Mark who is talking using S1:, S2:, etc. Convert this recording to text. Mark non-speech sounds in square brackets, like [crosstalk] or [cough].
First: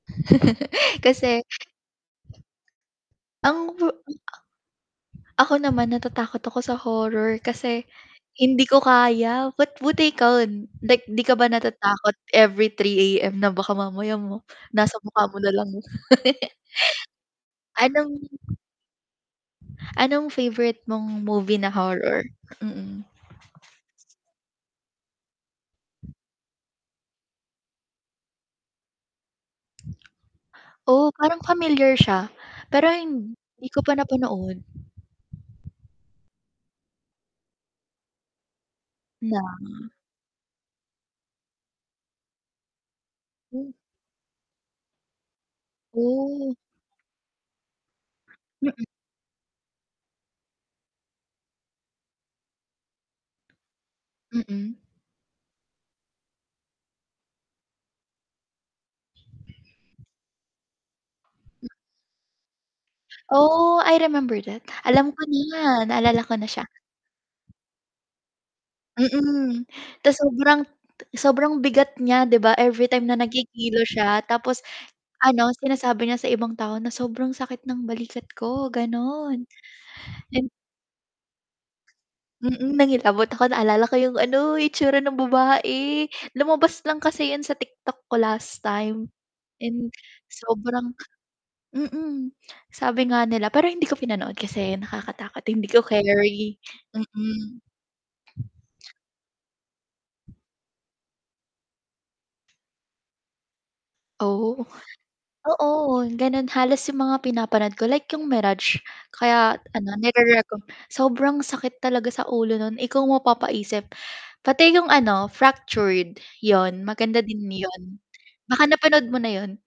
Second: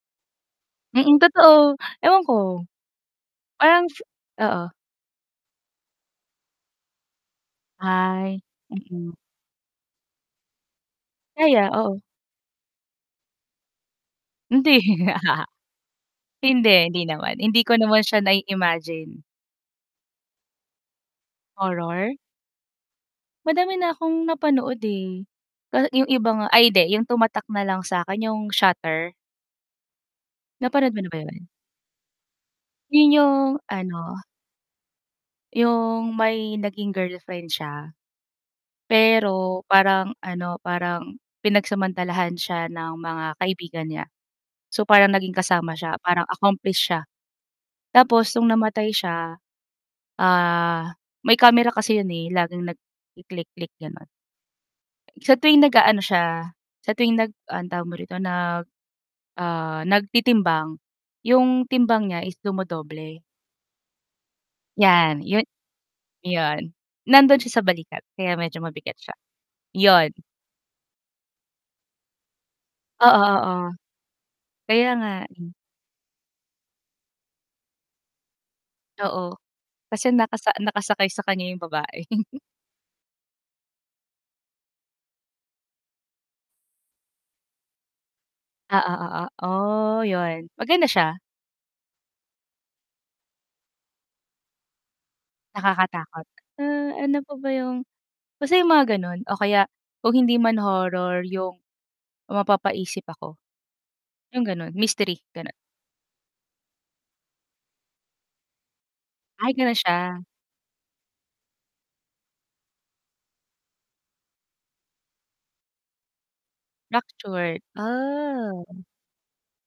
S1: [chuckles]
S2: Mm,
S1: Kasi
S2: totoo, ewan ko.
S1: ang
S2: Parang
S1: vu
S2: fe
S1: hmm,
S2: oo.
S1: [clicks tongue] ako naman, natatakot ako sa horror kasi,
S2: Ay,
S1: hindi ko
S2: mm.
S1: kaya. Ba't buti ikaw, 'dik 'di ka ba
S2: Kaya, oo.
S1: natatakot every 3:00 AM, na baka mamaya mo
S2: Hindi.
S1: nasa mukha mo
S2: [chuckles]
S1: na lang. [chuckles]
S2: Hindi, hindi naman, hindi ko naman
S1: anong
S2: siya nai-imagine.
S1: anong favorite mong movie na
S2: Horror?
S1: horror? Mm.
S2: Madami na akong napanood, eh, ka yung iba nga ay, 'di, yung tumatak na lang sa'kin, yung Shutter.
S1: [smacks lips]
S2: Napanood mo na
S1: Oh,
S2: ba
S1: parang
S2: 'yon?
S1: familiar siya, pero
S2: 'Yon yung,
S1: hindi ko pa
S2: ano
S1: napanood.
S2: yung may naging girlfriend siya.
S1: Ng?
S2: Pero parang ano, parang pinagsamantalahan siya ng mga
S1: Hmm.
S2: kaibigan niya. So, parang naging kasama siya, parang
S1: Ooh.
S2: accomplish siya. Tapos no'ng
S1: Mm.
S2: namatay siya, ah, may camera kasi 'yon, eh, laging nagki-click-click, gano'n.
S1: Mm.
S2: Sa tuwing nag-aano siya, sa tuwing nag, anong tawag mo rito, nag, ah, nagtitimbang, yung
S1: Hmm.
S2: timbang niya is dumodoble.
S1: Oh, I remember that. Alam
S2: Yan,
S1: ko
S2: 'yon
S1: na naalala ko na siya.
S2: 'yon, nando'n siya sa balikat, kaya medyo mabigat siya,
S1: Mm,
S2: 'yon.
S1: tas sobrang sobrang bigat niya, 'di ba, everytime na
S2: Oo, oo.
S1: nagkikilo siya, tapos
S2: Kaya nga,
S1: ano,
S2: hmm.
S1: sinasabi niya sa ibang tao na, "Sobrang sakit ng balikat ko",
S2: Oo.
S1: gano'n.
S2: Kasi
S1: And
S2: nakasa nakasakay sa kanya yung babae. [chuckles]
S1: Mm, nangilabot ako, naalala ko yung ano, itsura ng babae. Lumabas lang kasi 'yon sa TikTok ko last
S2: Ah,
S1: time,
S2: oo, o
S1: and
S2: oh, 'yon, maganda
S1: sobrang
S2: siya.
S1: mm. Sabi nga nila, pero hindi ko pinanood kasi nakakatakot, hindi ko
S2: Nakakatakot.
S1: keri.
S2: Uh, ano pa ba
S1: Mm.
S2: yung basta yung mga gano'n, o kaya, kung hindi man horror, yung mapapaisip ako, yung
S1: Oh.
S2: gano'n, mystery
S1: [chuckles]
S2: gano'n.
S1: Oo, gano'n halos yung mga pinapanood ko, like yung Mirage,
S2: Ay,
S1: kaya
S2: gano'n
S1: ano,
S2: siya.
S1: nire-reco sobrang sakit talaga sa ulo no'n. Ikaw ang mapapaisip, pati 'yong ano Fractured, 'yon, maganda din
S2: Fracture,
S1: 'yon, baka
S2: ah.
S1: napanood mo na 'yon.